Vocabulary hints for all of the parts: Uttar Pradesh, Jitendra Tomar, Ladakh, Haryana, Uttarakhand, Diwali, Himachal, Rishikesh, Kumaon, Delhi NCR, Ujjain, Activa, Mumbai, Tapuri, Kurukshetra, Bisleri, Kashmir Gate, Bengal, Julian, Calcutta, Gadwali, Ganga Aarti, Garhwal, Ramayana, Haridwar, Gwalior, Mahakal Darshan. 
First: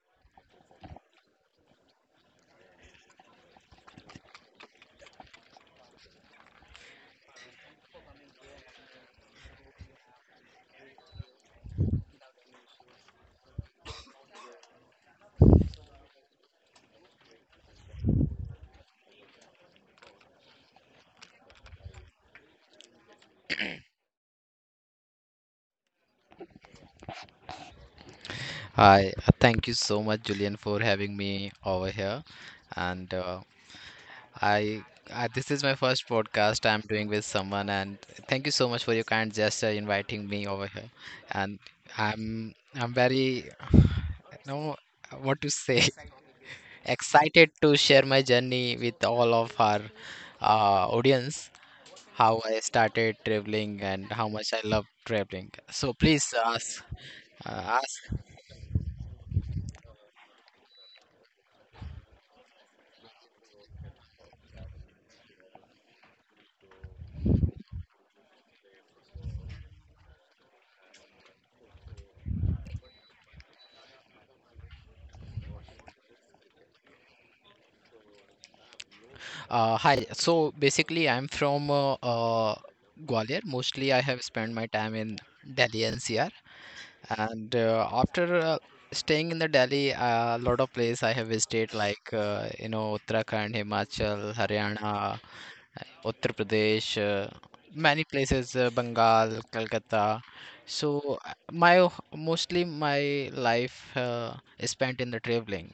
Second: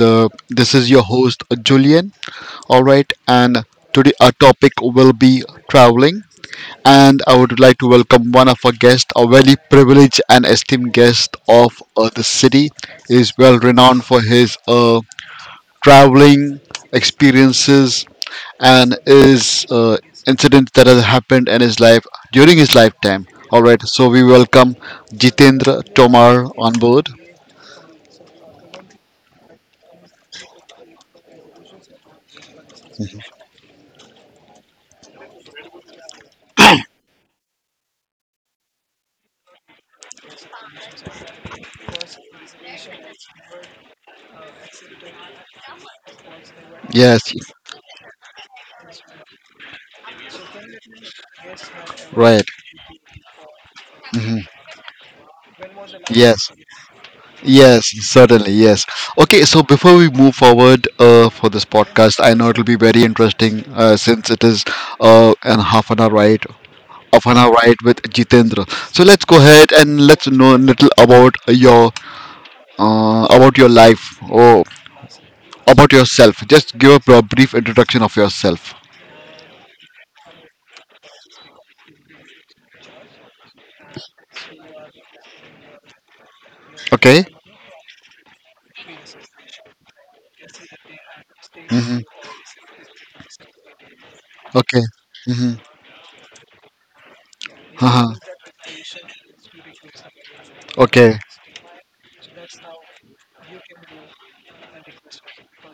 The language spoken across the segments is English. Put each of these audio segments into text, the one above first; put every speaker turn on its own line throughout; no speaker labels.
This is your host Julian. All right, and today our topic will be traveling. And I would like to welcome one of our guests, a very privileged and esteemed guest of the city. He is well renowned for his traveling experiences and his incident that has happened in his life during his lifetime. All right, so we welcome Jitendra Tomar on board.
Hi, thank you so much, Julian, for having me over here. And I, this is my first podcast I'm doing with someone, and thank you so much for your kind gesture inviting me over here. And I'm very, no, what to say,
Yes.
excited to share my journey with all of our audience, how
Right.
I started traveling and how
Hmm.
much I love traveling. So please
Yes.
ask, uh,
Yes,
ask
certainly. Yes. Okay. So before we move forward for this podcast, I know it'll be very interesting since it is an half an hour ride with Jitendra. So let's go ahead and let's know a little about your life or about yourself. Just give a brief introduction of yourself.
Hi. So basically, I'm from Gwalior. Mostly, I have spent my time in Delhi NCR,
Okay.
and after staying in the Delhi, a lot of place I have visited,
Hmm.
like you know Uttarakhand, Himachal,
Okay.
Haryana,
Hmm.
Uttar Pradesh, many
Uh-huh.
places, Bengal, Calcutta.
Okay.
So my mostly my life is spent in the traveling.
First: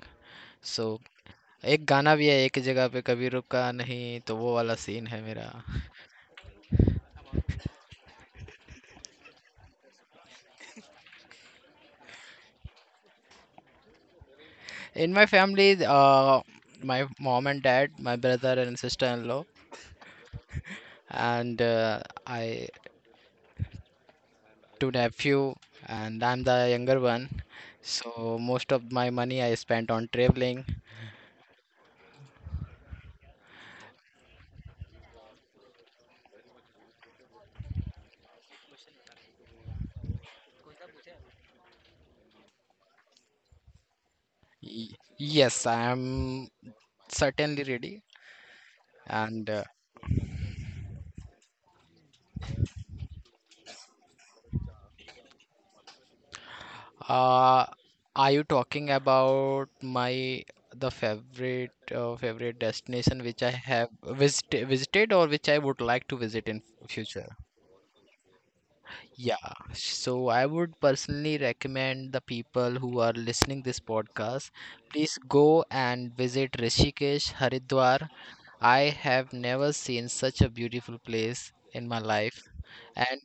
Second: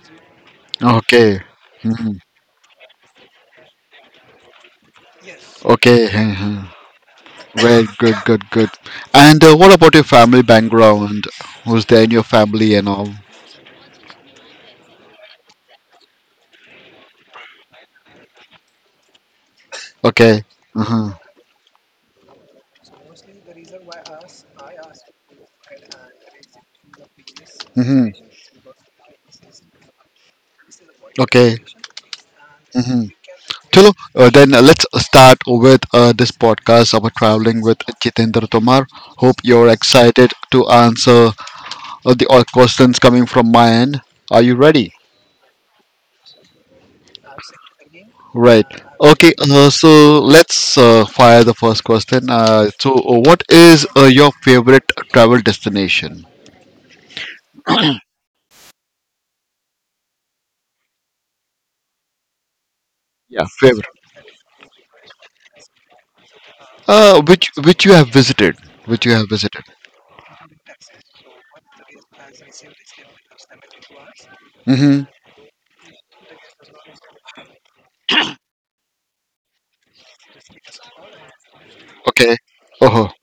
So
Okay.
एक
Mm-hmm.
गाना भी है एक जगह पे कभी रुका नहीं तो वो वाला सीन है मेरा.
Okay. Well, good, good, good. And what about your family background? Who's there in your family and all?
In my family my mom and dad my brother and sister in law
Okay. Uh-huh.
And I two nephew, and I'm the younger one,
Hmm.
so most of my money I spent on traveling.
Okay. Hmm. Chalo, then let's start with this podcast about traveling with Jitendra Tomar. Hope you're excited to answer the all questions coming from my end. Are you ready?
Y- yes, I'm certainly ready.
Right. Okay.
And
So let's fire the first question. What is your favorite travel destination?
Uh, are you talking about my the favorite favorite destination which
Yeah,
I
favorite.
have visited, or which I would like to visit in future?
Which you have visited? Which you have
Yeah,
visited?
so I would personally recommend the people who are listening this podcast,
Mm-hmm.
please go and visit Rishikesh, Haridwar. I have never seen such a beautiful place in my
Okay.
life,
Oh.
and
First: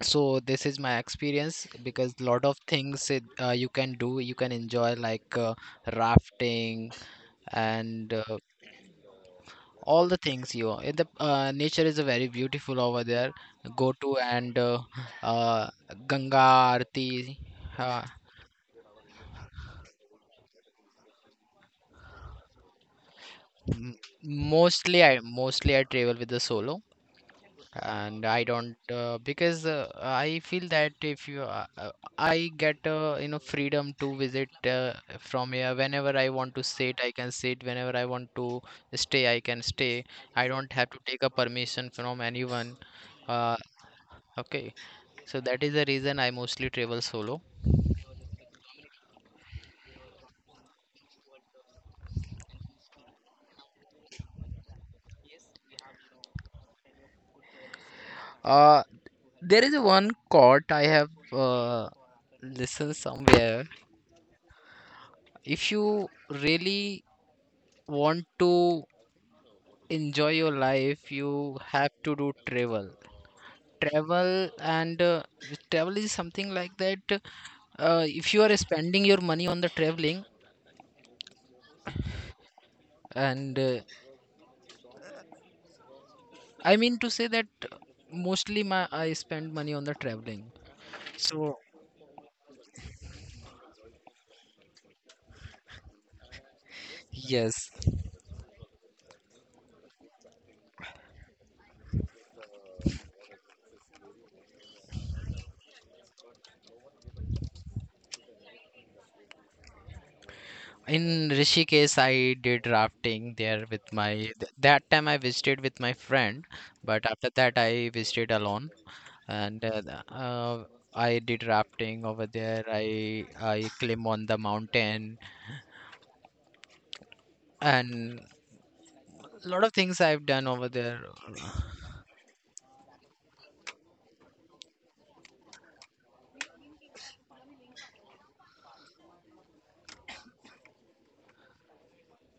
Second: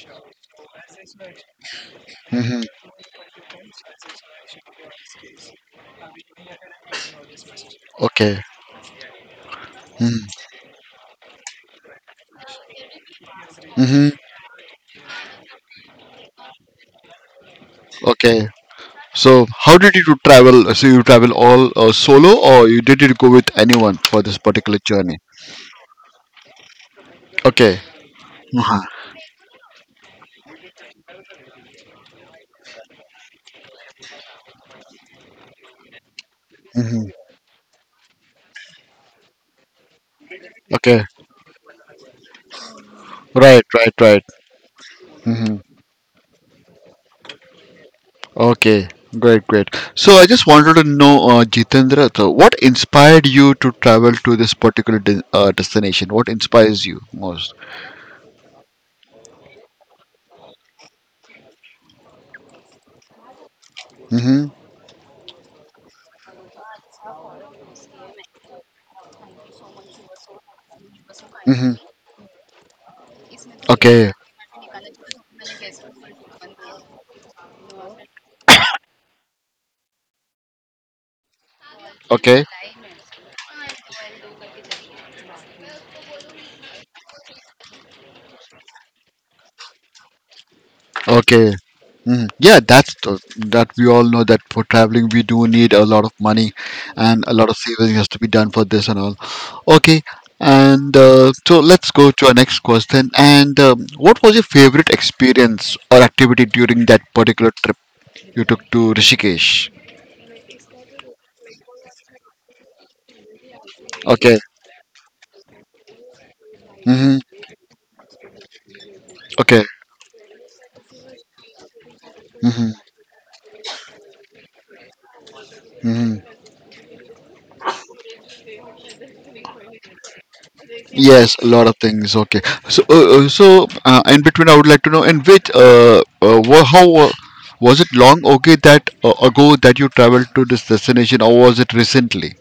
so this is my experience because lot of
Mm-hmm.
things you can do, you can enjoy, like rafting and
Okay.
all the
Mm-hmm.
things you in the nature is a very beautiful over there, go
Mm-hmm.
to and uh, ganga arti. uh,
Okay. So, how did you travel? So, you travel all solo, or you did you go with anyone for this particular journey?
Mostly I travel with the solo,
Okay.
and I don't
Uh-huh.
because I feel that if you I get you know freedom to visit from here, whenever I want to sit
Hmm.
I can sit, whenever I want to stay I can stay, I don't have to
Okay.
take a permission from anyone, uh,
Right. Right. Right.
okay, so
Mm-hmm.
that is the reason I mostly travel solo.
Okay, great, great. So I just wanted to know, Jitendra, so what inspired you to travel to this particular destination? What inspires you most?
uh, there is one quote I have listened somewhere.
Mm-hmm.
If you really want to enjoy your life you
Mm-hmm.
have to do travel,
Okay.
travel, and travel is something like that. If you are spending your money on the traveling,
Okay.
and I mean to say that mostly my I spend money on the traveling. So
Okay. Mhm. Yeah, that's that we all know that for traveling we do need a lot of money and a lot of
yes.
saving has to be done for this and all. Okay, and so let's go to our next question. And what was your favorite experience or activity during that particular. You took to Rishikesh.
In Rishikesh, I did rafting there
Okay.
that time I visited with my friend, but
Mm-hmm.
after that I visited alone,
Okay.
and I did rafting over there.
Mm-hmm.
I climb on the mountain,
Mm-hmm.
and a lot of things I've done over there.
Yes, a lot of things. Okay. So, in between, I would like to know in which, wha- how was it long, okay, that ago that you traveled to this destination, or was it recently?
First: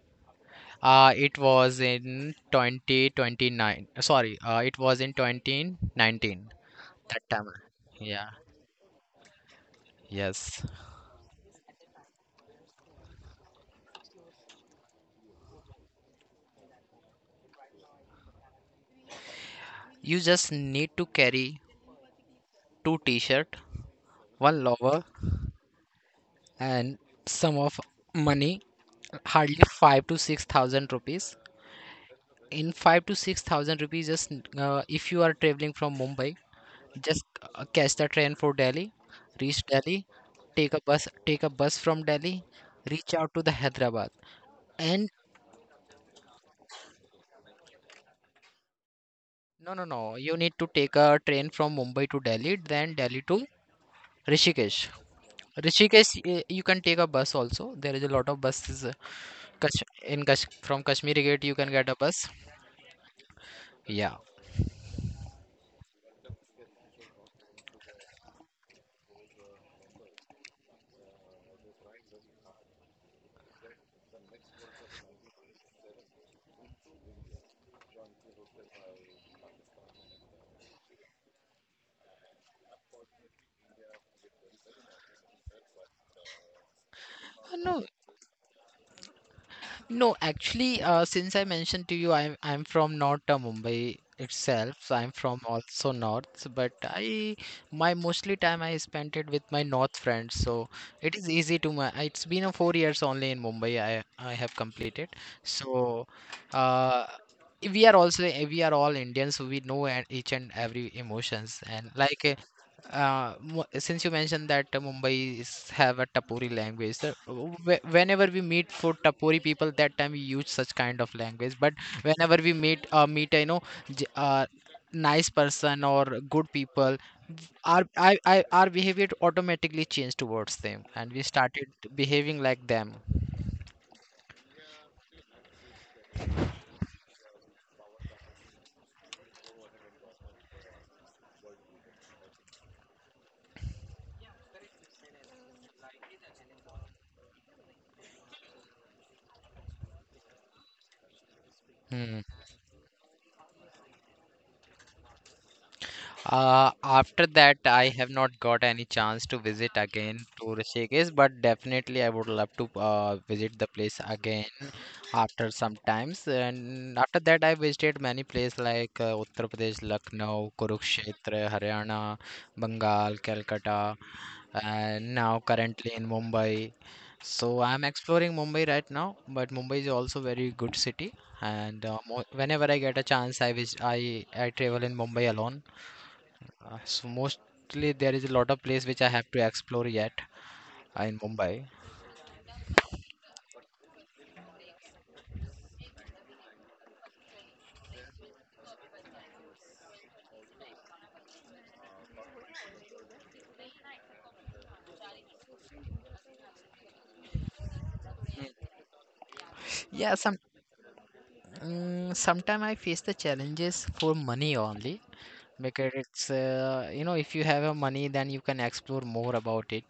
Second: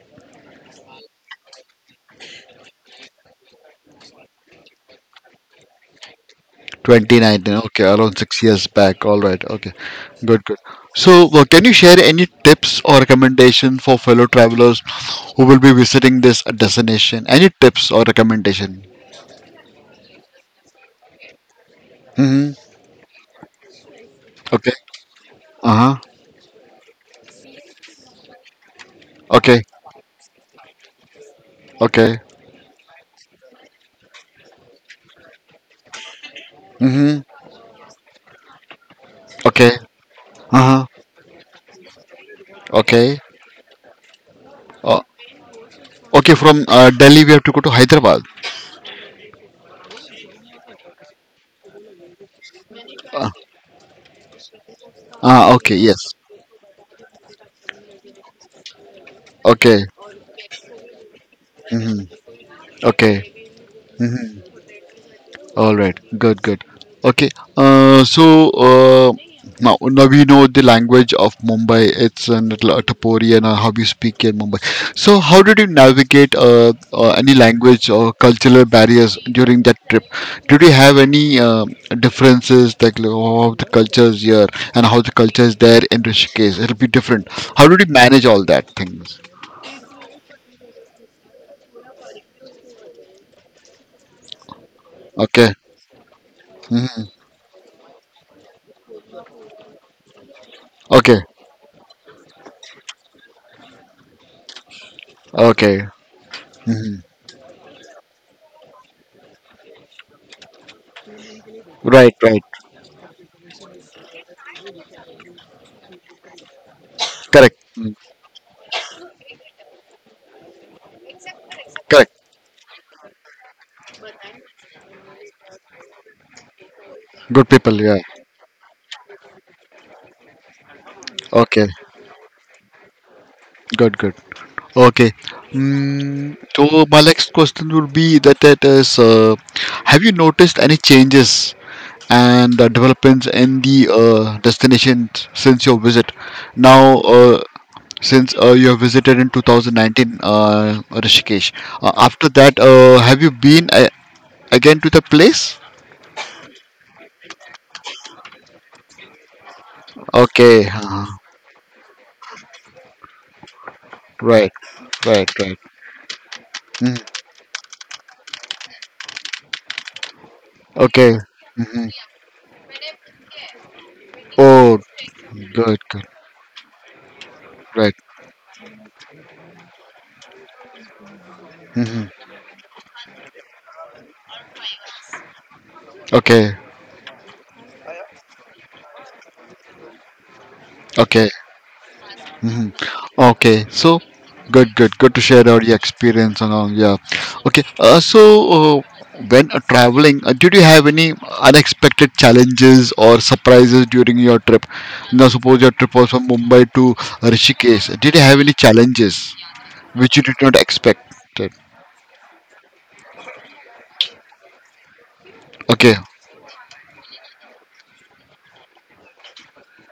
It was in 2029. Sorry, it was in 2019. That time,
2019. Okay, around
yeah,
6 years back. All right. Okay. Good. Good.
yes.
So, can you share any tips or recommendation for fellow travelers who will be visiting this destination? Any tips or recommendation?
You just need to carry
Mm-hmm.
two t-shirt, one
Okay.
lover,
Uh-huh.
and sum of money hardly
Okay.
5 to 6 thousand rupees.
Okay.
In 5 to 6 thousand rupees, just if you are traveling from Mumbai,
Mm-hmm.
just catch the train for Delhi, reach
Okay.
Delhi,
Uh-huh.
take a bus from Delhi, reach
Okay.
out to the Hyderabad,
Uh,
and
okay. From Delhi, we have to go to Hyderabad.
no, no, no, you need to take a train from Mumbai to Delhi, then Delhi
Uh,
to Rishikesh.
ah. Okay. Yes.
Rishikesh, eh, you can take a bus also. There is a lot of buses
Okay.
from Kashmir Gate. You can get a
Mm-hmm.
bus.
Okay.
Yeah.
All right, good, good. Okay, uh, so uh, now we know the language of Mumbai. It's an Tapori and how you speak in Mumbai. So how did you navigate any language or cultural barriers during that trip? Did you have any differences like how the culture is here and how the culture is there in Rishikesh? It'll be different. How did
No,
you manage all that things?
no, actually, since I mentioned to you, I'm from North Mumbai itself. So I'm from
Okay.
also North, but
Hmm.
I my mostly time I spent it with my North friends. So it
Okay.
is easy to my. It's been a 4 years only in Mumbai. I have completed.
Okay.
So,
Hmm.
uh, we are also we are all Indians. So we know each and every emotions, and
Right.
like
Right.
since you mentioned that Mumbai is, have a Tapuri language, so
Correct. Mm.
whenever we meet for Tapuri people, that time we use such kind of language. But
Correct.
whenever we meet, you know, j- uh, nice person or good people,
Good people, yeah.
our behavior automatically changed towards them, and we started
Okay,
behaving like them.
good, good. Okay. Mm, so my next question would be that is, have you noticed any changes and developments in the destination since your visit? Now, since you have visited in 2019, Rishikesh.
Hmm.
After that, have you been again to the place?
After that, I have not got any chance to visit again to
Okay.
Rishikesh, but definitely I would love to visit the place again
Right, right,
after
right.
some times. And
Mm,
after that, I visited many places, like Uttar Pradesh, Lucknow,
okay.
Kurukshetra,
Hmm.
Haryana, Bengal, Calcutta,
Oh,
and now
good,
currently
good,
in Mumbai. So I'm
right.
exploring Mumbai right now, but Mumbai is also very good city. And
Mhm.
mo whenever I get a chance, I vis I travel in Mumbai alone,
Okay,
so mostly there is a lot of place which I have to explore yet in
okay,
Mumbai.
mhm, okay. So, good, good, good to share all your experience and all. Yeah. Okay. Uh, when traveling, did you have any unexpected challenges or surprises during your trip? Now, suppose your trip was from Mumbai to Rishikesh. Did you have any challenges which
Yeah,
you did
some
not expect?
Sometime I face the challenges for money only, because
Okay.
it's you know if you have a money then you can explore more about it.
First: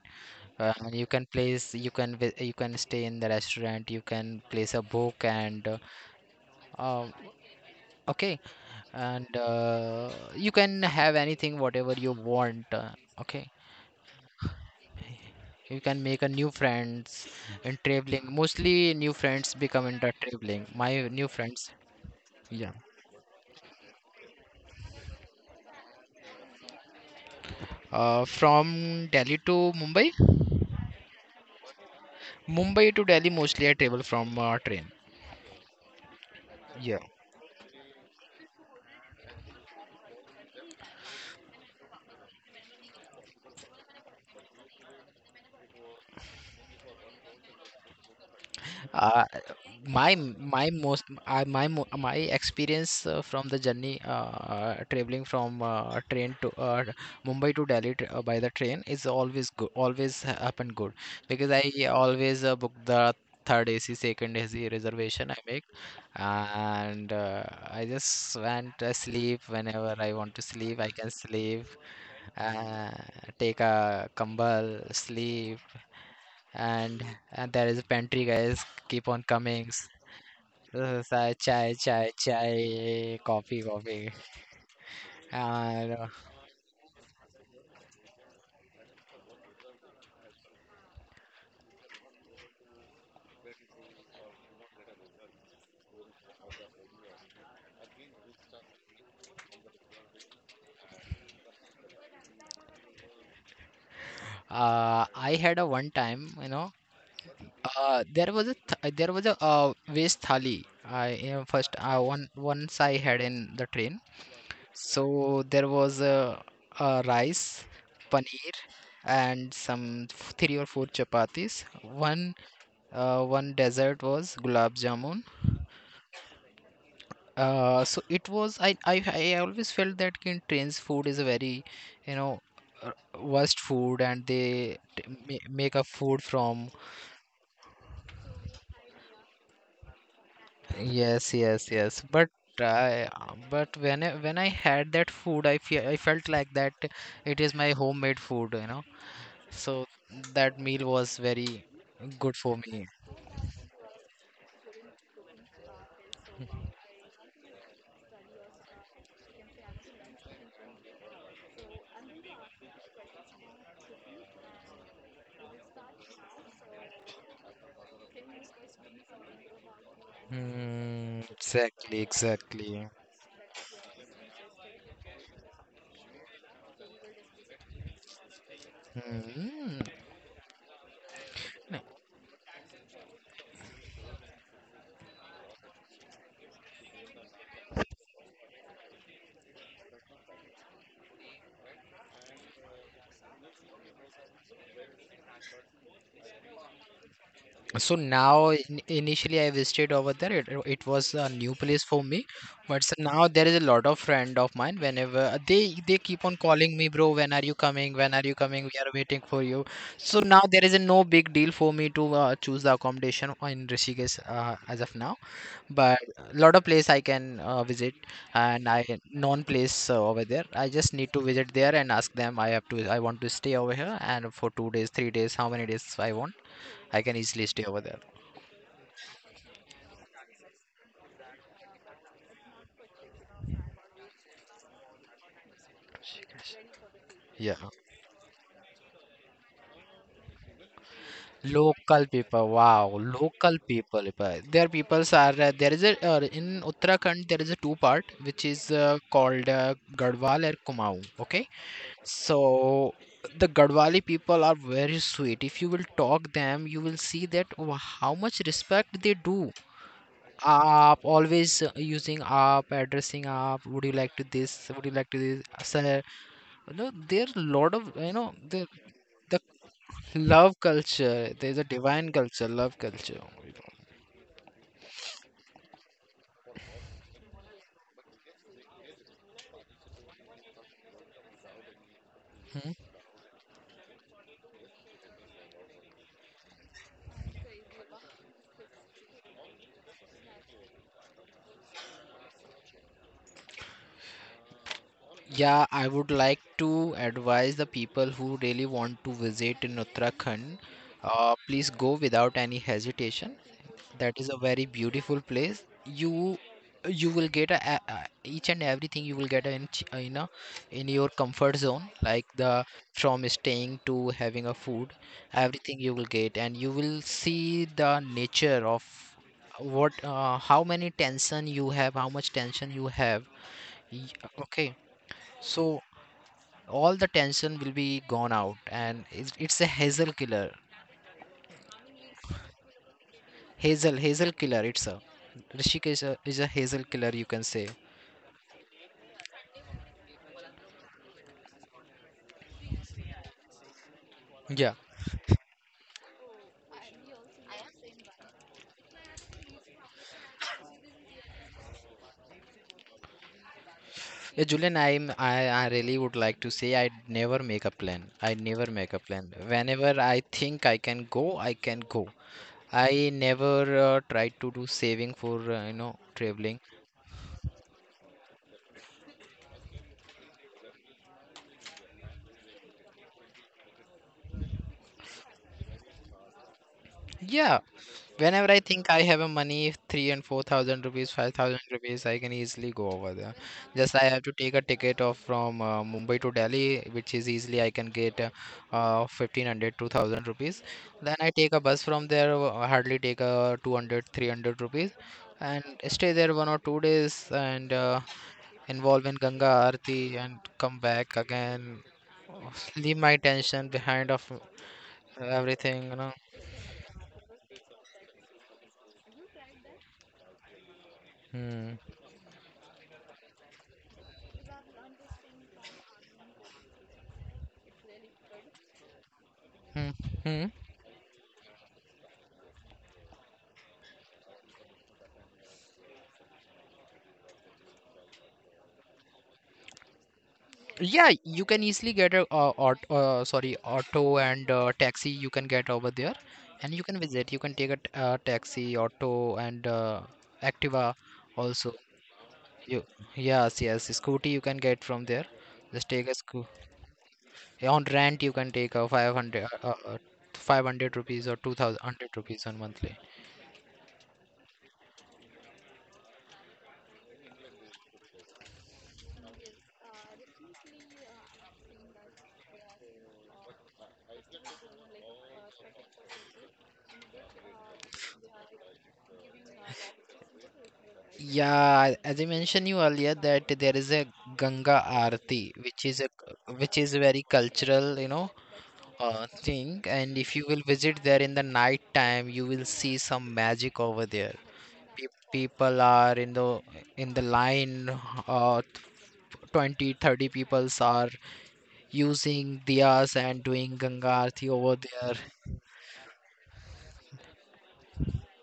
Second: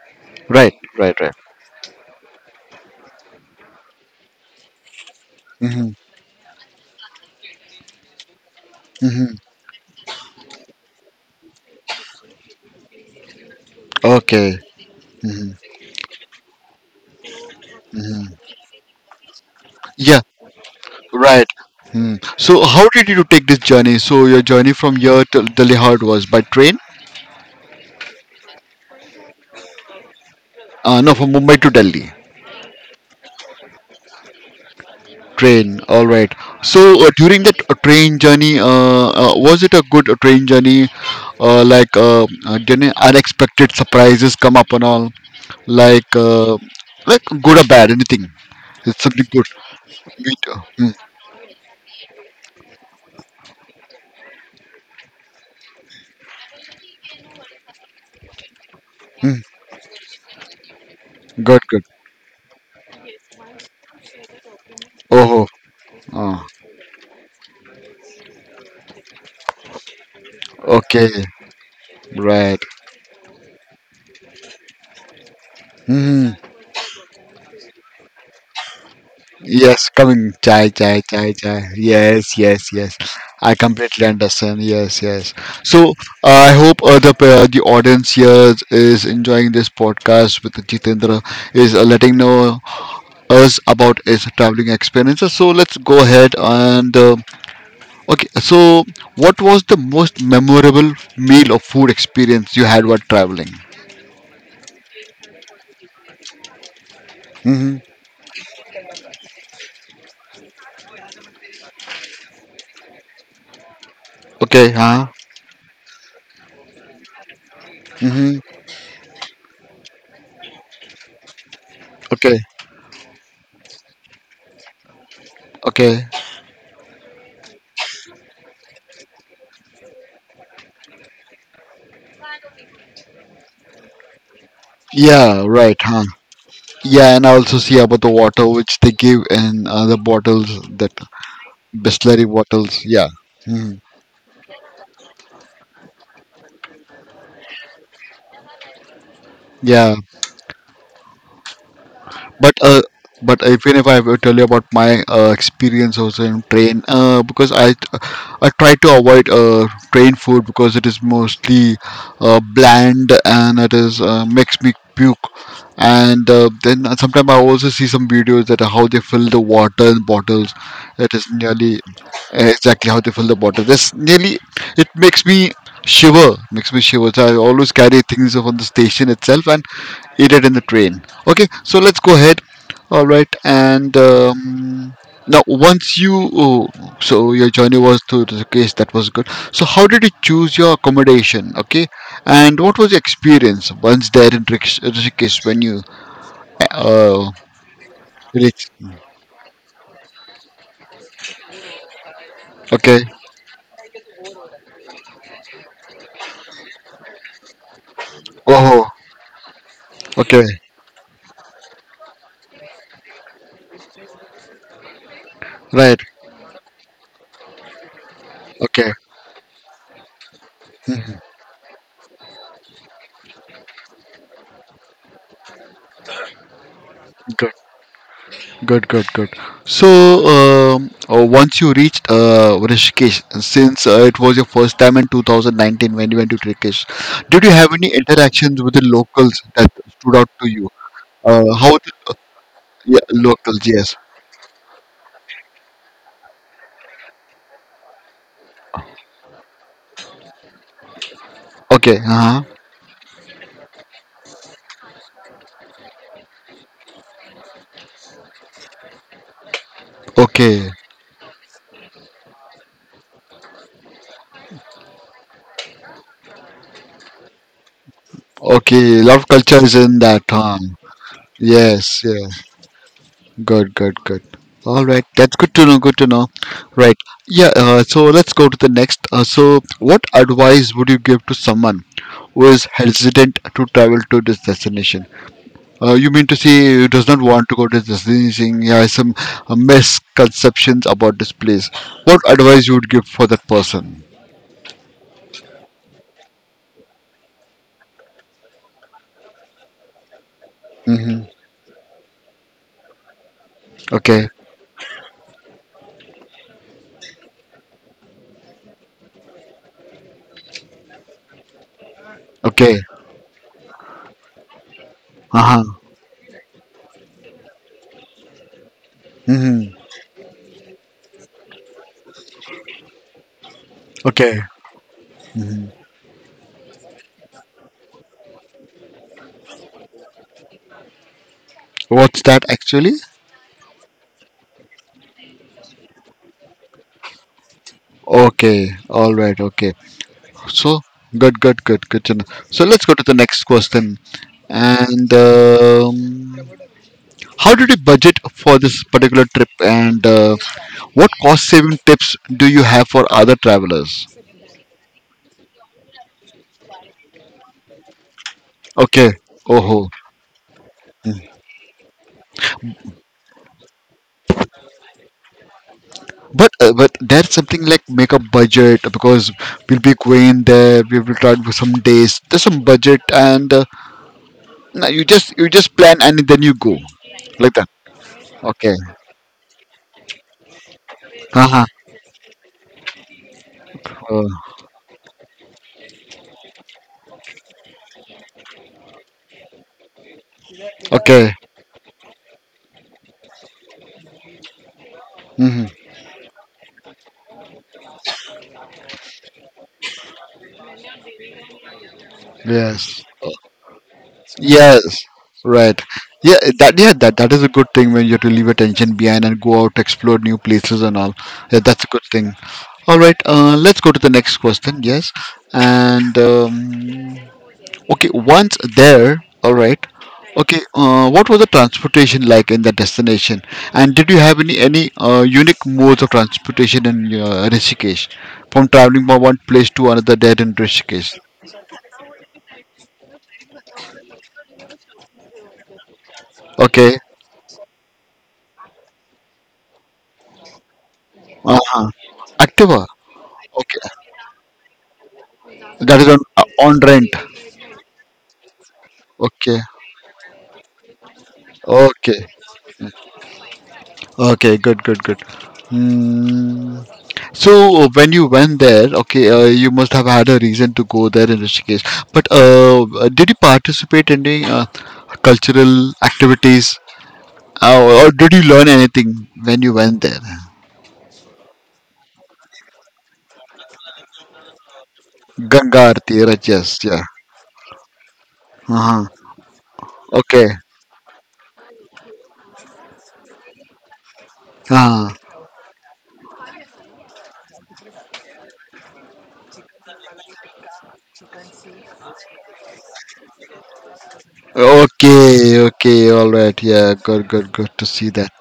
Right.
And
Right. Right.
you can stay in the restaurant, you can place a book, and
Mm-hmm.
um, okay, and
Mm-hmm.
you can have anything whatever you want. Okay.
Okay. Mm-hmm.
You can make a new friends in traveling.
Mm-hmm.
Mostly new friends become into
Yeah.
traveling. My new
Right.
friends.
Hmm. So
Yeah.
how did you take this journey? So your journey from here to Delhi, how it was by train?
From Delhi to Mumbai.
No, from Mumbai to Delhi.
Mumbai to Delhi mostly I travel from train.
Train. All right.
Yeah.
So during that train journey, was it a good train journey? Like did any unexpected surprises come up and all? Like uh, like good or bad? Anything? It's
Uh,
something good.
my
Me too.
my
Hmm.
most I my mo- my experience from the journey, traveling from train to Mumbai to Delhi by the train is
Hmm.
always good. Happen good, because
Good. Good.
I always book the third AC, second AC reservation I
Oh.
make,
Uh,
and I just went to sleep. Whenever I want to sleep, I can
okay.
sleep,
Right.
uh, take a kambal, sleep,
Hmm. Hmm.
and and there is a pantry guys keep on coming.
Yes, coming chai chai chai chai.
Chai, chai,
Yes, yes, yes.
chai,
I
coffee,
completely
coffee.
understand. Yes, yes. So
And
I hope the audience here is enjoying this podcast with Jitendra is letting know us about his traveling experiences. So let's go ahead and okay. So what was the most memorable meal or food experience you had while traveling?
I had a one time, you know,
Mm-hmm.
there was a waste thali. I you know, first one once I had in the train.
Okay,
So
huh?
there was a rice,
Mm-hmm.
paneer, and some three or four chapatis. One
Okay,
one dessert was gulab jamun.
okay.
So it was I always felt that in trains food is a very you know uh, worst food, and
Yeah,
make
right,
a
huh?
food from
Yeah, and I also see about the water which they give and the bottles that
yes yes yes
Bisleri
but
bottles.
I,
Yeah.
but
Mhm.
when I had that food I felt like that it is my homemade food you know. So
Yeah.
that meal was very good
But
for
uh,
me.
but even if I will tell you about my experience also in train, because I try to avoid train food because it is mostly bland and it is makes me puke. And then sometimes I also see some videos that how they fill the water in bottles. It
Hmm,
is nearly
exactly, exactly.
exactly how they fill the bottle. That's nearly it makes me shiver, makes me shiver. So I always carry things from the station itself and
Hmm.
eat it in the train. Okay, so let's go ahead. All right, and now once you oh, so your journey was to the case that was good. So how did you choose your accommodation? Okay, and what was your experience once there in Rishikesh when you uh
So now,
reached?
initially, I visited over there. It was a new place for me, but so
Okay,
now there is a lot of friend of mine. Whenever they keep on calling me, bro, when are you coming? When are you coming? We
oh,
are waiting for you. So now
okay,
there is a no big deal for me to choose the accommodation in Rishikesh as of now. But
right,
a lot of place I can visit, and I
okay.
known place over there, I just need to visit there and ask them I want to stay over here, and for 2 days, 3 days, how many days I want I can easily stay over there.
Good, good, good. So, once you reached Rishikesh, since it was your first time in 2019 when you went to Rishikesh, did you
Yeah,
have any interactions with the locals that stood out to you? How?
local
The,
people, wow,
yeah,
local
locals, yes.
people. But their peoples are there is a in Uttarakhand there is a two-part which is called Garhwal and Kumaon, okay.
Okay,
So
uh-huh.
the Gadwali people are very sweet. If you will talk them, you will see that how much respect they do.
Okay,
Up, always using up, addressing up. Would you like to this? Would you like to this? Sir, you know, there a lot of you know
okay. Love
the
culture is in that.
love
Huh?
culture. There's a
Yes,
divine
yeah.
culture, love culture.
Good, good, good. All right, that's good to know. Good to know. Right. Yeah. So let's go to the next. So, what advice would you give to someone was
Hmm.
hesitant to travel to this destination. You mean to say he does not want to go to this destination? He has some misconceptions about this place. What advice you would give for that person?
Yeah, I would like to advise the people who really want to visit in Uttarakhand.
Hmm.
Please go without any hesitation. That is
Okay.
a very beautiful place. You will get a, each and everything you will get in in your comfort zone, like the
Okay.
from staying to having a food,
Uh huh.
everything you will get, and you will see the nature of
Hmm.
what how much tension you have. Y-
Okay.
okay,
Hmm.
so all the tension will be gone out, and it's a hazel killer.
What's that actually?
Hazel, hazel killer. It's a Rishikesh is a hazel killer, you can say.
Okay. All right. Okay. So good, good, good, good to know. So let's go to the next question.
Yeah.
And how did you budget for this particular trip? And what cost saving tips do you have for other travelers?
Yeah, Julian, I really would like to say I never make a plan. I never make a
Okay.
plan.
Oh,
Whenever I think I can go, I can go. I never try to do saving for you know
but
traveling.
uh, but that's something like make a budget because we'll be going there. We will try for some days. There's some budget, and no, you just plan and then you go like
Yeah,
that.
whenever I
Okay.
think I have a money, 3 and 4 thousand rupees, 5 thousand
Uh-huh.
rupees, I can easily go over there. Just I have
Uh,
to take a ticket of from Mumbai to Delhi, which is easily I can get 1500 rupees. Then I
okay.
take a bus from there, hardly take a 200 rupees, and
Hmm.
stay there one or two days and involve in Ganga Aarti and come back again. Leave
Yes.
my tension behind of
Yes. Right.
everything.
Yeah. That yeah. That is a good thing when you have to leave attention behind and go out, explore new places and all. Yeah,
Hmm.
that's a good thing. All right, let's go to the next question. Yes, and okay, once there, all right.
Hmm.
Okay, what was the transportation like in the destination, and did you have any unique modes of transportation in Rishikesh, from traveling from one place to another there in
Yeah,
Rishikesh?
you can easily get a aut sorry, auto and taxi you can get over there, and you can
Okay,
visit. You can take a taxi, auto, and Activa also.
uh-huh.
You
Activa.
Yes,
Okay,
yes, scooty you can get from there. Just
that
take
is
a sco
on rent.
On rent you can take a 500
Okay,
500 rupees or 2000
okay,
rupees on monthly.
okay. Good, good, good. Hmm. So when you went there, okay, you must have had a reason to go there in Rishikesh. But did you participate in any cultural activities, or did you learn anything when you went there?
Yeah, as I mentioned you earlier that there is a Ganga Aarti,
Ganga Aarti, right,
which
yes,
is
yeah.
very cultural, you know,
Uh-huh.
thing, and if you
Okay.
will visit there in the night time you will see some magic over there.
Uh-huh.
People are in the line, uh, 20, thirty, 30 peoples are using diyas and doing Ganga Aarti over there.
Okay, okay, all right. Yeah, good, good, good to see that.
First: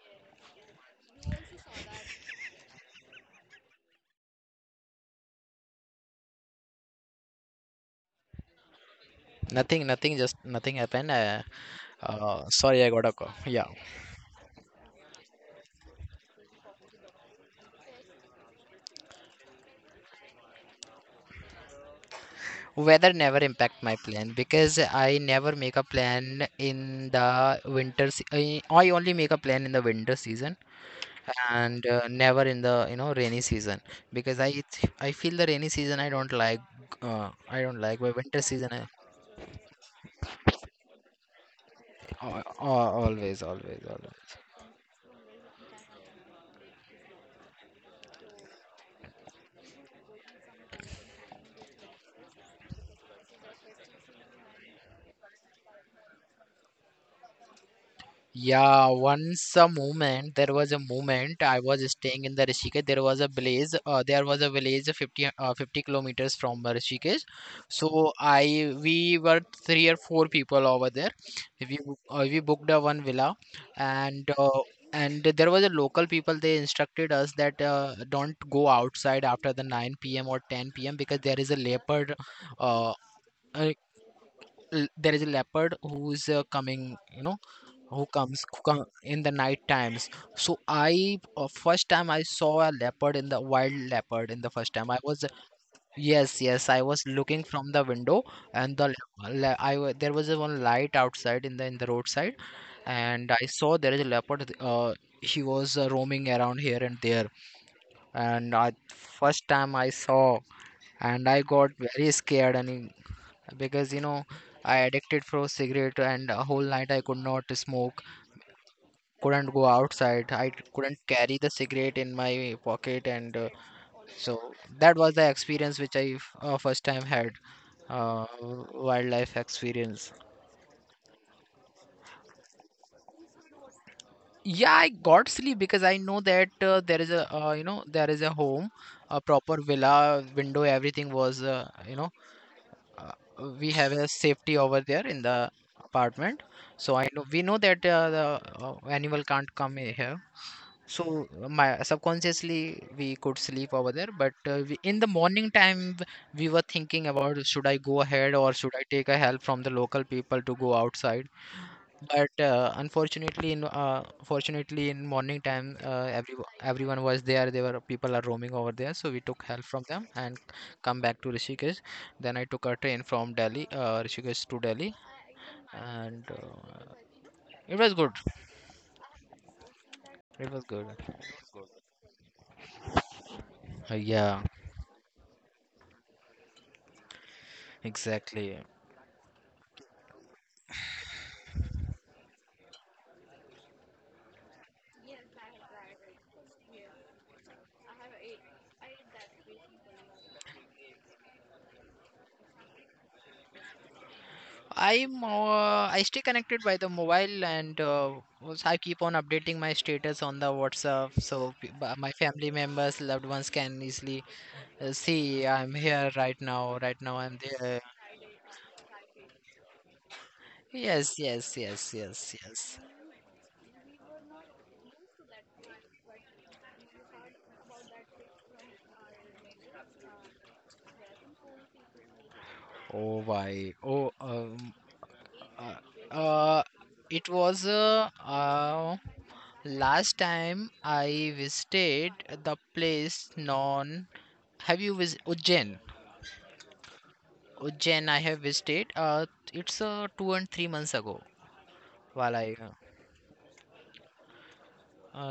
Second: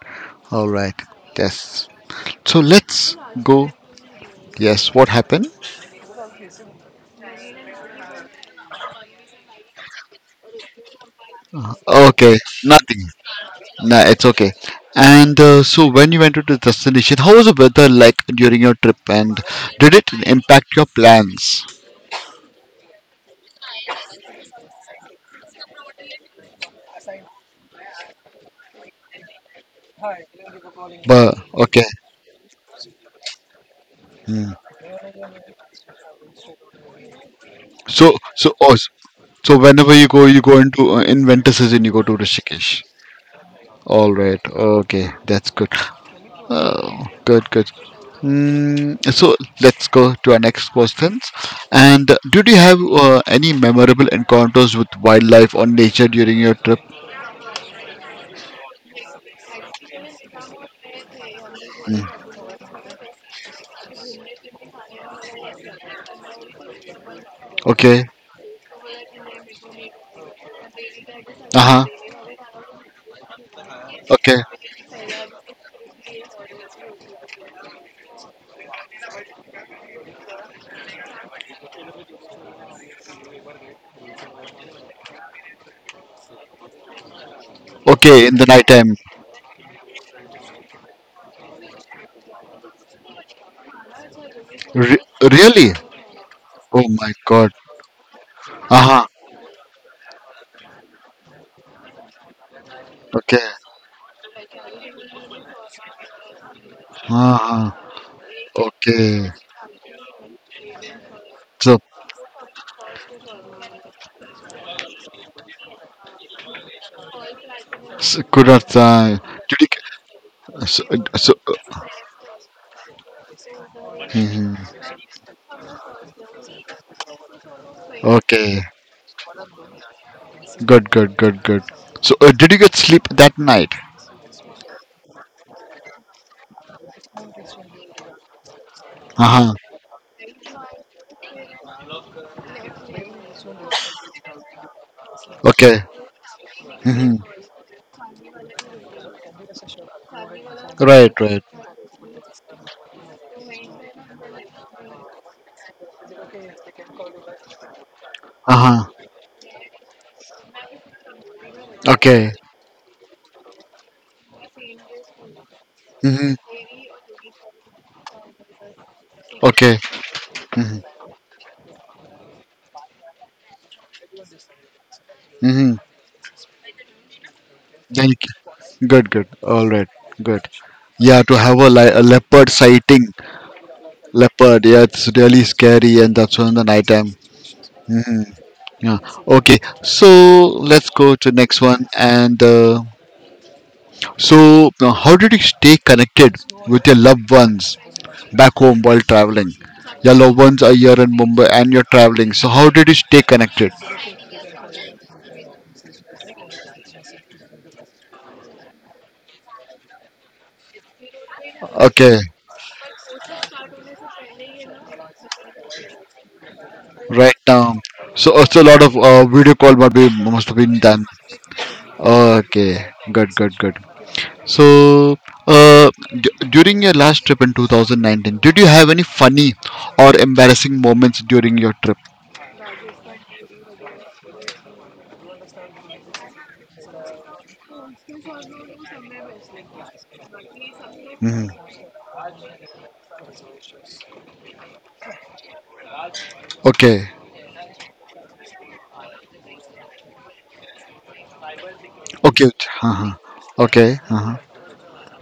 All right. Yes. So let's go. Yes, what happened?
Nothing nothing Just nothing happened.
Uh-huh. Okay,
Sorry, I
nothing.
got a call. Yeah.
Nah, it's okay. And so, when you went to the destination, how was the weather like during your trip, and did it impact your plans?
Weather never impact my plan because I never make a plan in the I only make a plan in the winter season,
But
and
okay.
never in the, rainy season, because
Hmm.
I feel the rainy season I don't like, I don't like, but
So,
winter
so,
season,
oh, so whenever you go into in winter season, you go to Rishikesh.
always,
All
always.
right. Okay, that's good. Oh, good, good. Mm, so let's go to our next questions. And did you have any memorable encounters with wildlife or nature during your trip?
Yeah, once a moment, there was a moment I was staying
Mm,
in the Rishikesh. There was a village. There was a village 50 kilometers from Rishikesh.
okay.
So I we were three or four people over there.
Uh
We
huh.
we booked a one villa, and
Okay.
and there was a local people. They instructed us that, don't go outside after the 9 p.m. or 10 p.m. because there is a leopard. Uh, uh, there is a leopard who's coming. You know who
Okay, in
comes,
the
who
night
come
time.
in the night times. So I, first time I saw a leopard, in the wild, leopard in the first time I was.
Really?
Yes, yes, I
Oh
was
my
looking
god.
from the window, and the
Aha.
le- le- I wa- there was a one light outside in the roadside, and I
Okay.
saw there is a leopard. He was, roaming around here and there,
Aha.
and I
Okay.
first time I saw, and I got
So,
very scared, and because, you know, I addicted for cigarette, and a whole night I could not smoke,
so Kurat,
couldn't
did
go
you,
outside. I
so,
couldn't
so,
carry the cigarette in my pocket, and so
mhm,
that was the experience which I first time had, uh,
okay.
wildlife experience.
Good, good, good, good. So, did you get sleep that night?
Yeah, I got sleep because I know that, there is a, you know, there is a home, a
Aha.
proper villa, window, everything was, you know, uh, we have a safety over there in the
Okay.
apartment. So I
Hmm.
know we know that, the animal can't come here. So
Right, right.
my subconsciously we could sleep over there, but we, in the morning time, we were thinking about should I go ahead or should I
Aha.
take a help from the local people to go outside.
Okay.
But unfortunately, in Fortunately in morning time,
Hmm.
everyone was there. There were people are roaming over there, so we took help
Okay.
from them and
Hmm.
come back to Rishikesh. Then I took a train from Rishikesh to Delhi,
Hmm.
and it was good.
Thank you. Good, good. All right, good.
It was good.
Yeah, to have a, a leopard sighting,
Yeah,
leopard, yeah, it's really scary, and that's on the night time. Hmm.
exactly.
Yeah. Okay, so let's go to next one. And uh, so uh, how did you stay connected with your loved ones back home while traveling? Your loved ones are here in Mumbai and you're traveling, so how did you stay connected?
I stay connected by the mobile, and I keep on updating my status on the WhatsApp so my
Okay.
family members, loved ones can easily, see I'm here right now. Right now I'm
Right
there.
now. So it's a lot of video call must have been done.
Yes, yes, yes, yes, yes.
Okay. Good, good, good. So, uh, during your last trip in 2019, did you have any funny or embarrassing moments during your trip?
Oh, why? Oh. Uh, uh it was, last time I
Hmm.
visited the place known. Have you visited Ujjain?
Okay.
Ujjain, I have visited. It's 2 and 3 months ago while I.
Okay. Uh-huh. Okay. Uh-huh.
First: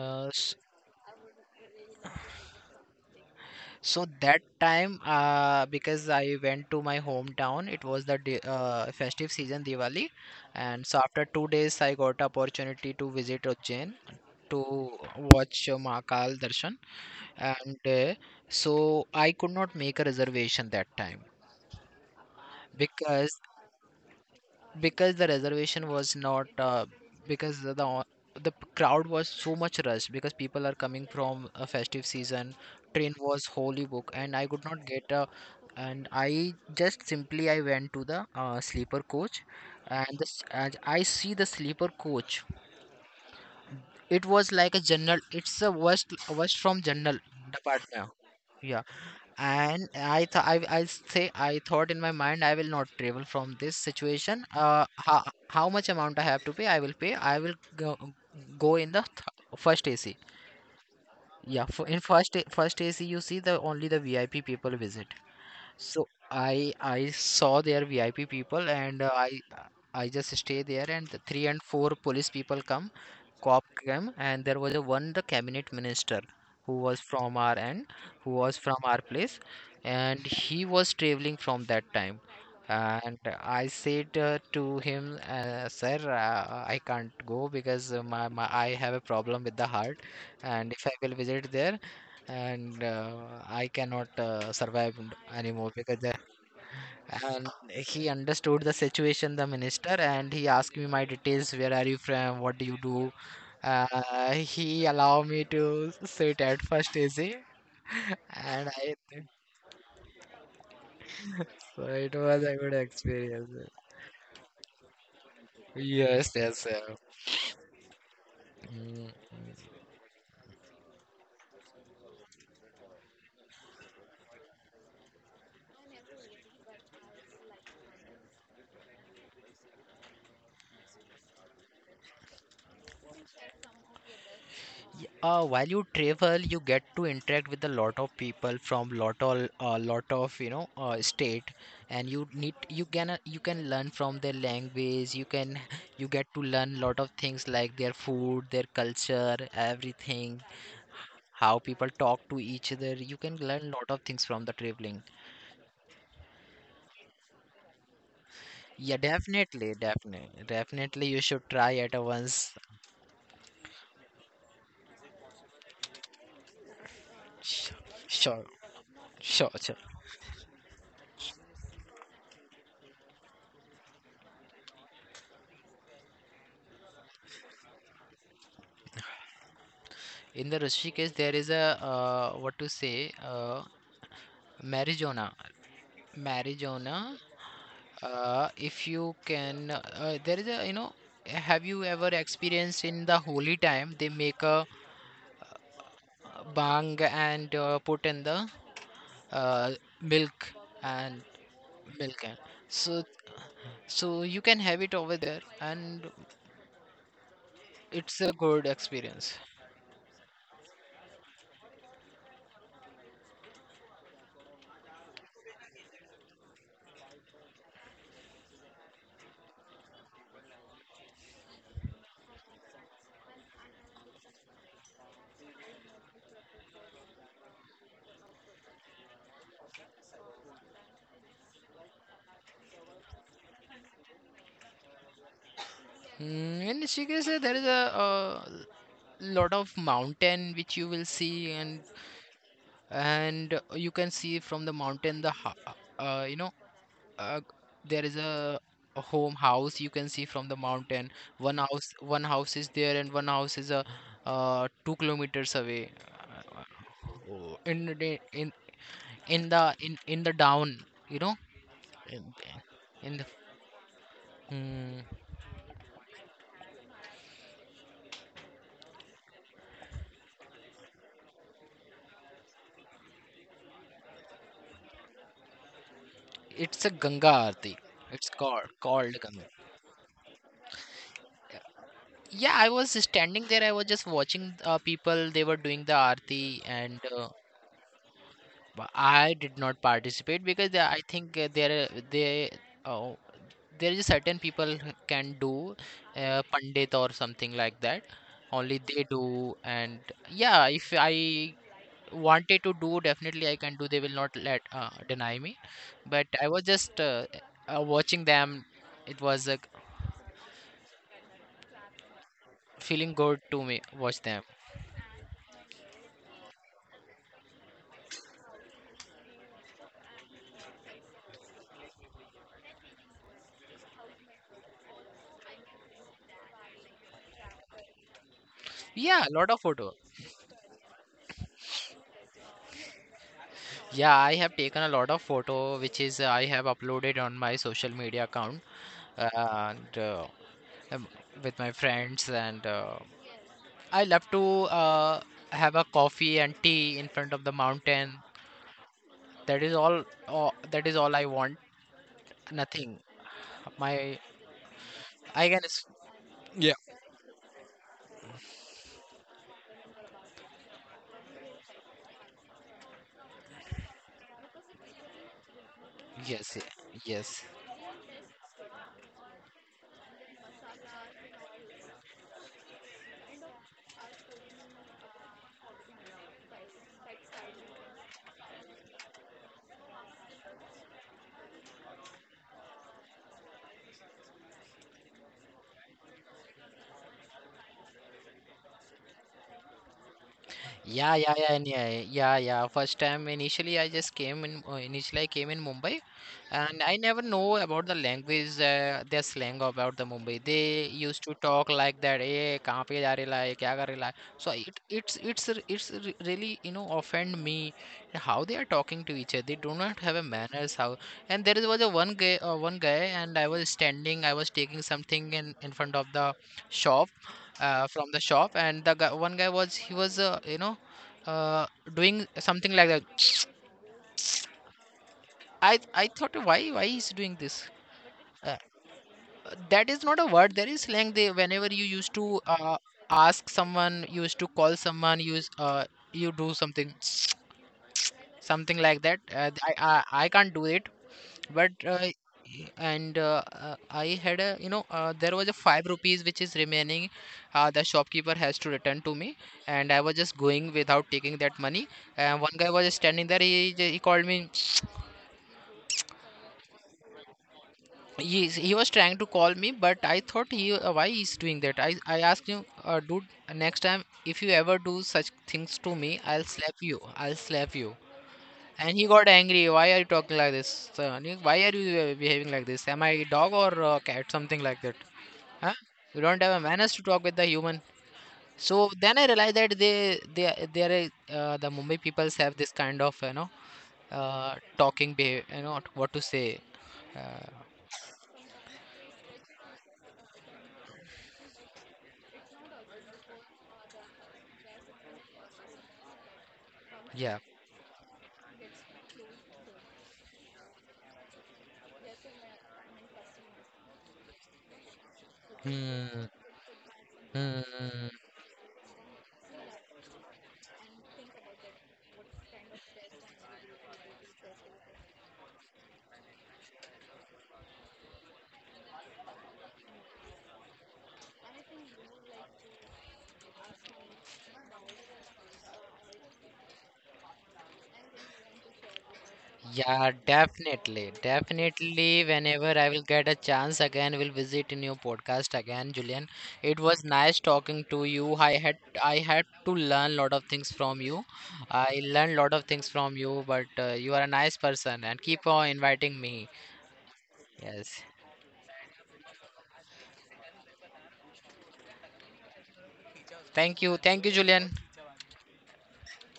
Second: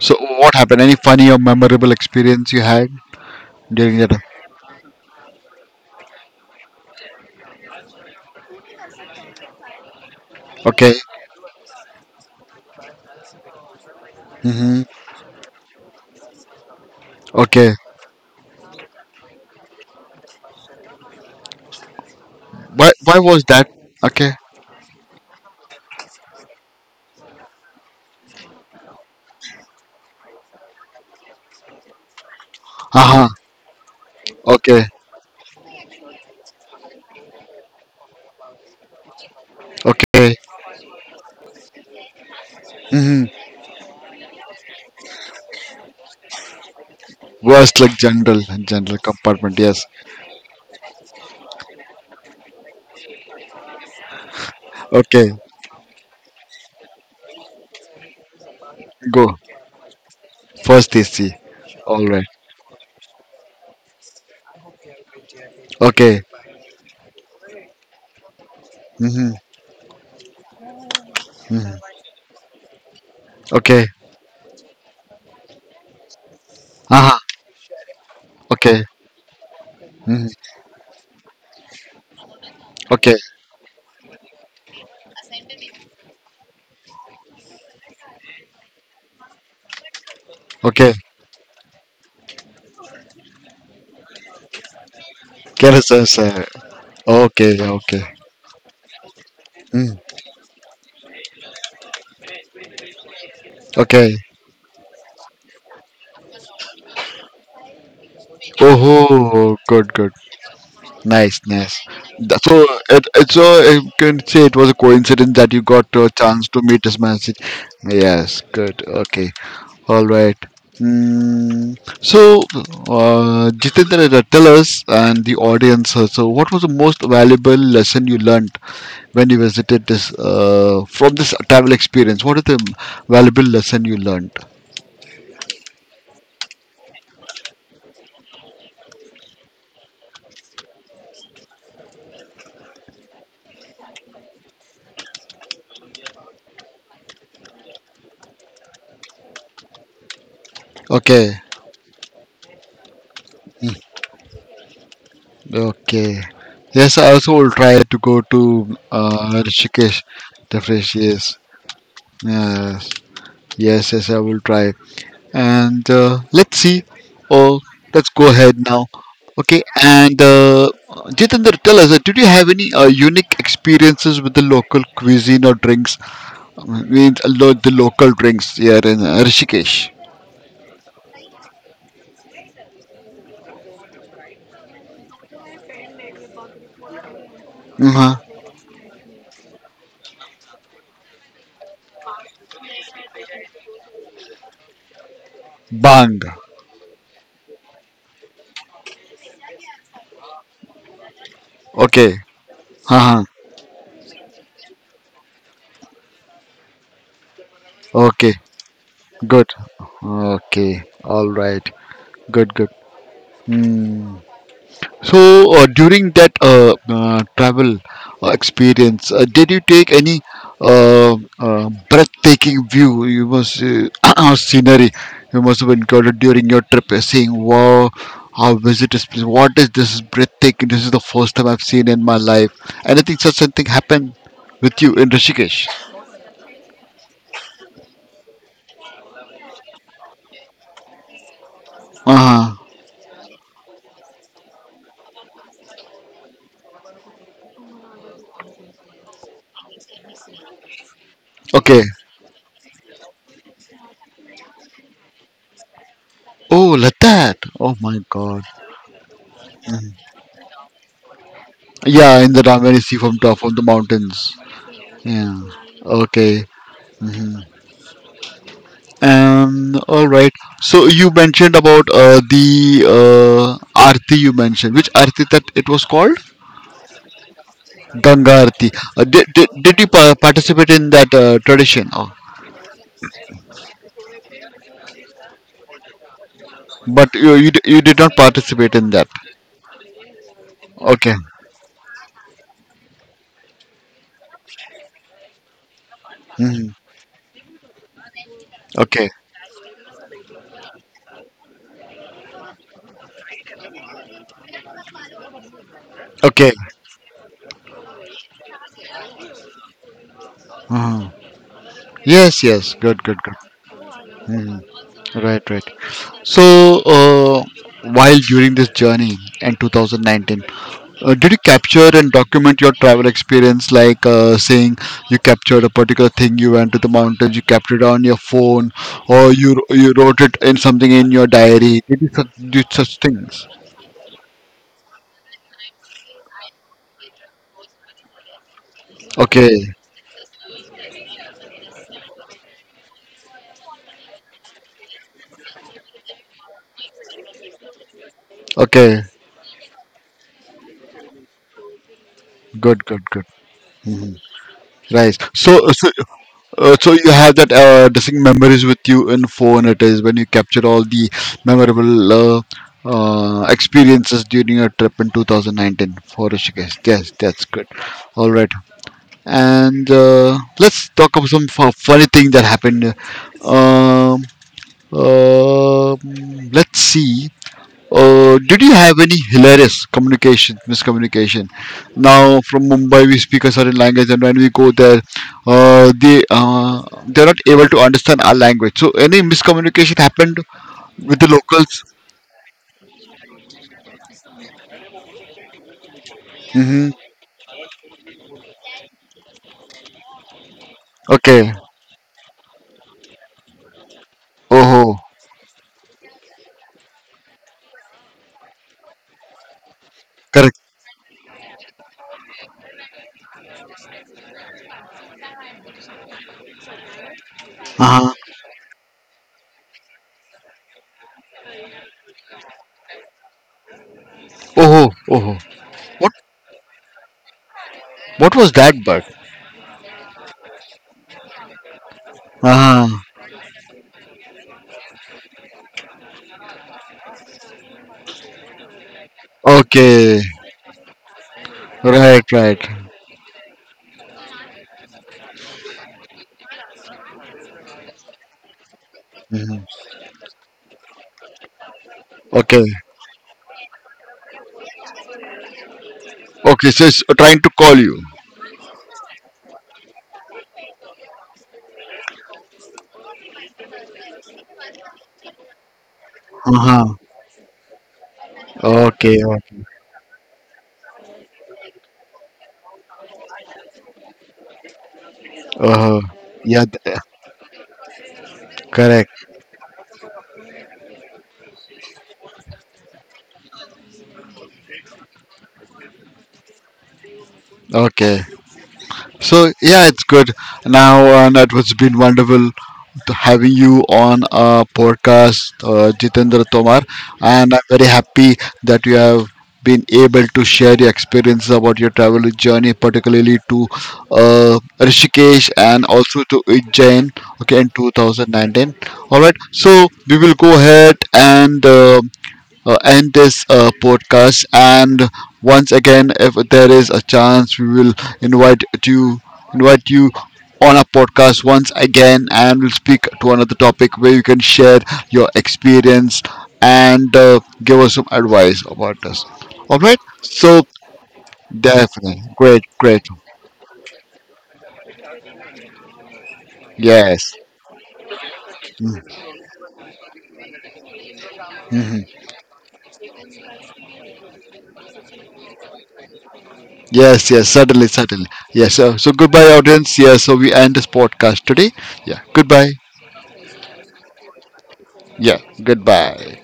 So, what
s-
happened? Any funny or memorable experience you had during
so
your trip?
that time, because I went to my hometown, it was the festive season Diwali, and
Okay.
so after 2 days, I got opportunity to visit Ujjain to
Mm-hmm.
watch, Mahakal Darshan,
Okay.
and so I could not make a reservation that time.
Why
Because.
was that? Okay.
Because the reservation was not, because the crowd was so much rush because people are coming from a festive season. Train
Uh-huh.
was wholly booked, and I could
Okay.
not get a. And I just simply I went to the sleeper coach. And
Okay.
this and I see the sleeper coach,
Mm-hmm.
it was like a general, it's a worst from general
Worst, like
department.
general,
Yeah,
general compartment. Yes.
and I thought in my mind I will not travel from this situation.
Okay.
How much amount I have to pay I will pay, I will go, go in the
Go.
th- first AC.
First AC.
Yeah f
All
in
right.
first A- First AC, you see, the only the VIP people visit. So
Okay.
I saw their VIP people, and uh,
Mm-hmm.
I I just stay there, and the three and
Mhm.
four police people come, cop
Okay.
came, and there was a one the cabinet minister who was
Aha.
from our end, who was
Okay.
from our place,
Mhm.
and he was traveling from that time.
Okay.
And I said, to him, sir, I can't go because, my, my I have a problem with the heart, and
Okay.
if I will visit there, and I cannot,
Get
anymore
a
because the,
sir. Okay.
and
Okay.
he understood the situation, the
Mm.
minister, and he asked me my details. Where are you from? What do you do?
Okay.
He allowed me to sit at first AC, and I think
Oh, good, good. Nice, nice.
so it
Th- So,
was a good
so,
experience.
I can say it was a coincidence that you got a
Yes,
chance to
yes.
meet this man. Yes, good.
Mm,
Okay.
mm.
All right. Mm, so, Jitendra, tell us and the audience. So, what was the most valuable lesson you learned when you visited this travel experience? What is the valuable lesson you learned?
While you travel, you get to interact with a lot of people from lot of you know, state, and you can, you can learn from their language. You can you get to learn lot of things like their food, their culture, everything,
Okay.
how people talk to each other. You can learn lot of things from the traveling.
Okay. Yes, I also will try to go to,
Yeah, definitely,
Rishikesh,
definitely,
definitely,
definitely. You
yes.
should try it once.
Yes, yes, yes, I will try. And let's see. Oh, let's go
Sure,
ahead now.
sure,
okay
sure.
and uh, Jitendra, tell us, did you have any unique experiences with the local cuisine or drinks? I mean, the the local drinks here in Rishikesh.
In the Rishikesh, there is a, what to say, uh, marijuana. Marijuana,
Uh-huh.
if you can, there is a, you know, have you ever experienced in the holy time they make a
Bang.
bang and, put in the, uh, milk, and
Okay.
milk and so
Haha.
so you can have it over there, and it's
Okay.
a good experience.
Good. Okay. All right. Good. Good. Hmm. So during that travel experience, did you take any breathtaking view? You must scenery. You must have encountered during your trip, saying, "Wow, how visitors! What is this breathtaking? This is the first time I've seen in my life." Anything such something happened with you in Rishikesh?
Mm, in Rishikesh, there is a, lot of mountain which you will see,
Uh huh.
and you can see from the mountain the, you know, uh, there is a, home house you can see from the mountain.
Okay.
One house is there, and one house is a, 2 kilometers away.
Oh, Ladakh.
Oh.
Oh my God.
In the,
Mm.
in the down, you know,
Yeah, in
in,
the Ramayana, you see from
in the
top of the mountains.
mm,
Yeah. Okay. Hmm. All right. So you mentioned about the uh, Aarti you mentioned. Which Aarti that it was called?
it's a Ganga Aarti.
Ganga
It's
Aarti.
called Ganga.
Did you participate in that tradition? Oh,
Yeah, I was standing there. I was just watching, people. They were doing the Aarti, and
but you you did not participate in
but
that.
I did not participate because, I
Okay.
think, there they, oh, there is certain people who can do,
Hmm.
pandit or something like that. Only
Okay.
they do, and yeah, if I wanted to do, definitely I can do. They will not let, deny me. But
Okay.
I was just, watching them. It was,
Uh. Yes. Yes. Good. Good.
feeling
Good.
good to me watch them.
Mhm. Right, right. So, while during this journey in 2019, did you capture and document your travel experience? Like saying you captured a particular thing, you went to the mountains, you captured it on your phone, or
Yeah, a lot of
you
photo.
wrote it in something in your diary. Did you such, did such things?
Yeah, I have taken a lot of photo, which is, I have uploaded on my social media account,
Okay,
and um, with my friends, and I love to, have a coffee and tea in front of the mountain.
okay,
That is that is all I want.
good,
Nothing.
good, good.
My
Hmm. Right.
I
So,
can
so,
s-
Uh,
Yeah.
so you have that distinct memories with you in phone. It is when you capture all the memorable experiences during your trip in 2019 for
Yes,
Rishikesh. Yes, yes, that's
yes.
good. All right, and let's talk about some funny thing that happened. Um, let's see. Did you have any hilarious communication, miscommunication? Now, from Mumbai, we speak a certain language, and when we go there, they're not able to understand our language. So, any miscommunication happened with
Yeah,
the
yeah, yeah, and
locals?
yeah, yeah, yeah. First time initially I just came in, Initially I came in Mumbai, and
Mm-hmm.
I never know about the language, their slang about the Mumbai. They used to
Okay.
talk like that, hey, कहाँ पे जा rahe la क्या कर kar rahe. So it,
Oh,
it's r- really, you know, offend me how they are talking to each other. They do not have a
correct.
manners how. And was a one guy, one guy, and I was standing, I was taking something in front of the shop. From
Uh-huh.
the shop, and the guy, one guy was he was you know, uh, doing something like that.
Oh, oh,
I
what
I thought why he's doing this?
what was
Uh,
that bug?
that is not a word. There is slang. They whenever you used to,
Uh-huh.
ask someone, you used to call someone, you use, you do something something like that. Uh, I, I
Okay.
I can't do it, but.
Right, right.
And, I had a, you know, there was a 5 rupees which is remaining. The shopkeeper has to return to me,
Mhm.
and I was just going without taking that money. And one
Okay.
guy was standing there. He called me.
Okay. So it's trying to call you.
Yes, he was trying to call me, but I thought he why he's doing that. I asked him, dude, next time if you ever do such things to me, I'll slap
Uh-huh.
you. I'll slap you. And he
Okay.
got
Okay.
angry. Why are you talking like this? Nick, why are you, behaving like this? Am I a dog or a cat? Something like that. Huh?
Uh-huh.
You don't have
Yeah.
a
Th-.
manners to talk with the human. So then
Correct.
I realized that they they are, the Mumbai peoples have this kind of, you know, talking behavior. You know what to say. Uh,
Okay. So yeah, it's good. Now that was been wonderful to having you on a podcast, Jitendra Tomar,
yeah.
and I'm very happy that you have been able to share your experience about your travel journey, particularly to Rishikesh and also
Hmm.
to Ujjain. Okay, in
Hmm. Hmm.
2019. All right. So we will go ahead and end this podcast. And once again, if there is a chance, we will invite you invite you on our podcast once again, and we'll speak to another topic where you can share your experience and give us some advice about this. All right.
Yeah,
So
definitely.
definitely,
Definitely,
great,
whenever I
great.
will get a chance again, will visit in your podcast again, Julian. It was
Yes.
nice talking to you. I had to learn lot of things from you.
Mhm.
I learned lot of things from you, but you are a nice person and keep on inviting me.
Yes, yes, certainly,
Yes.
certainly. Yes, so goodbye, audience. Yeah, so we end this podcast today. Yeah, goodbye.
Thank you. Thank you, Julian.
Yeah, goodbye.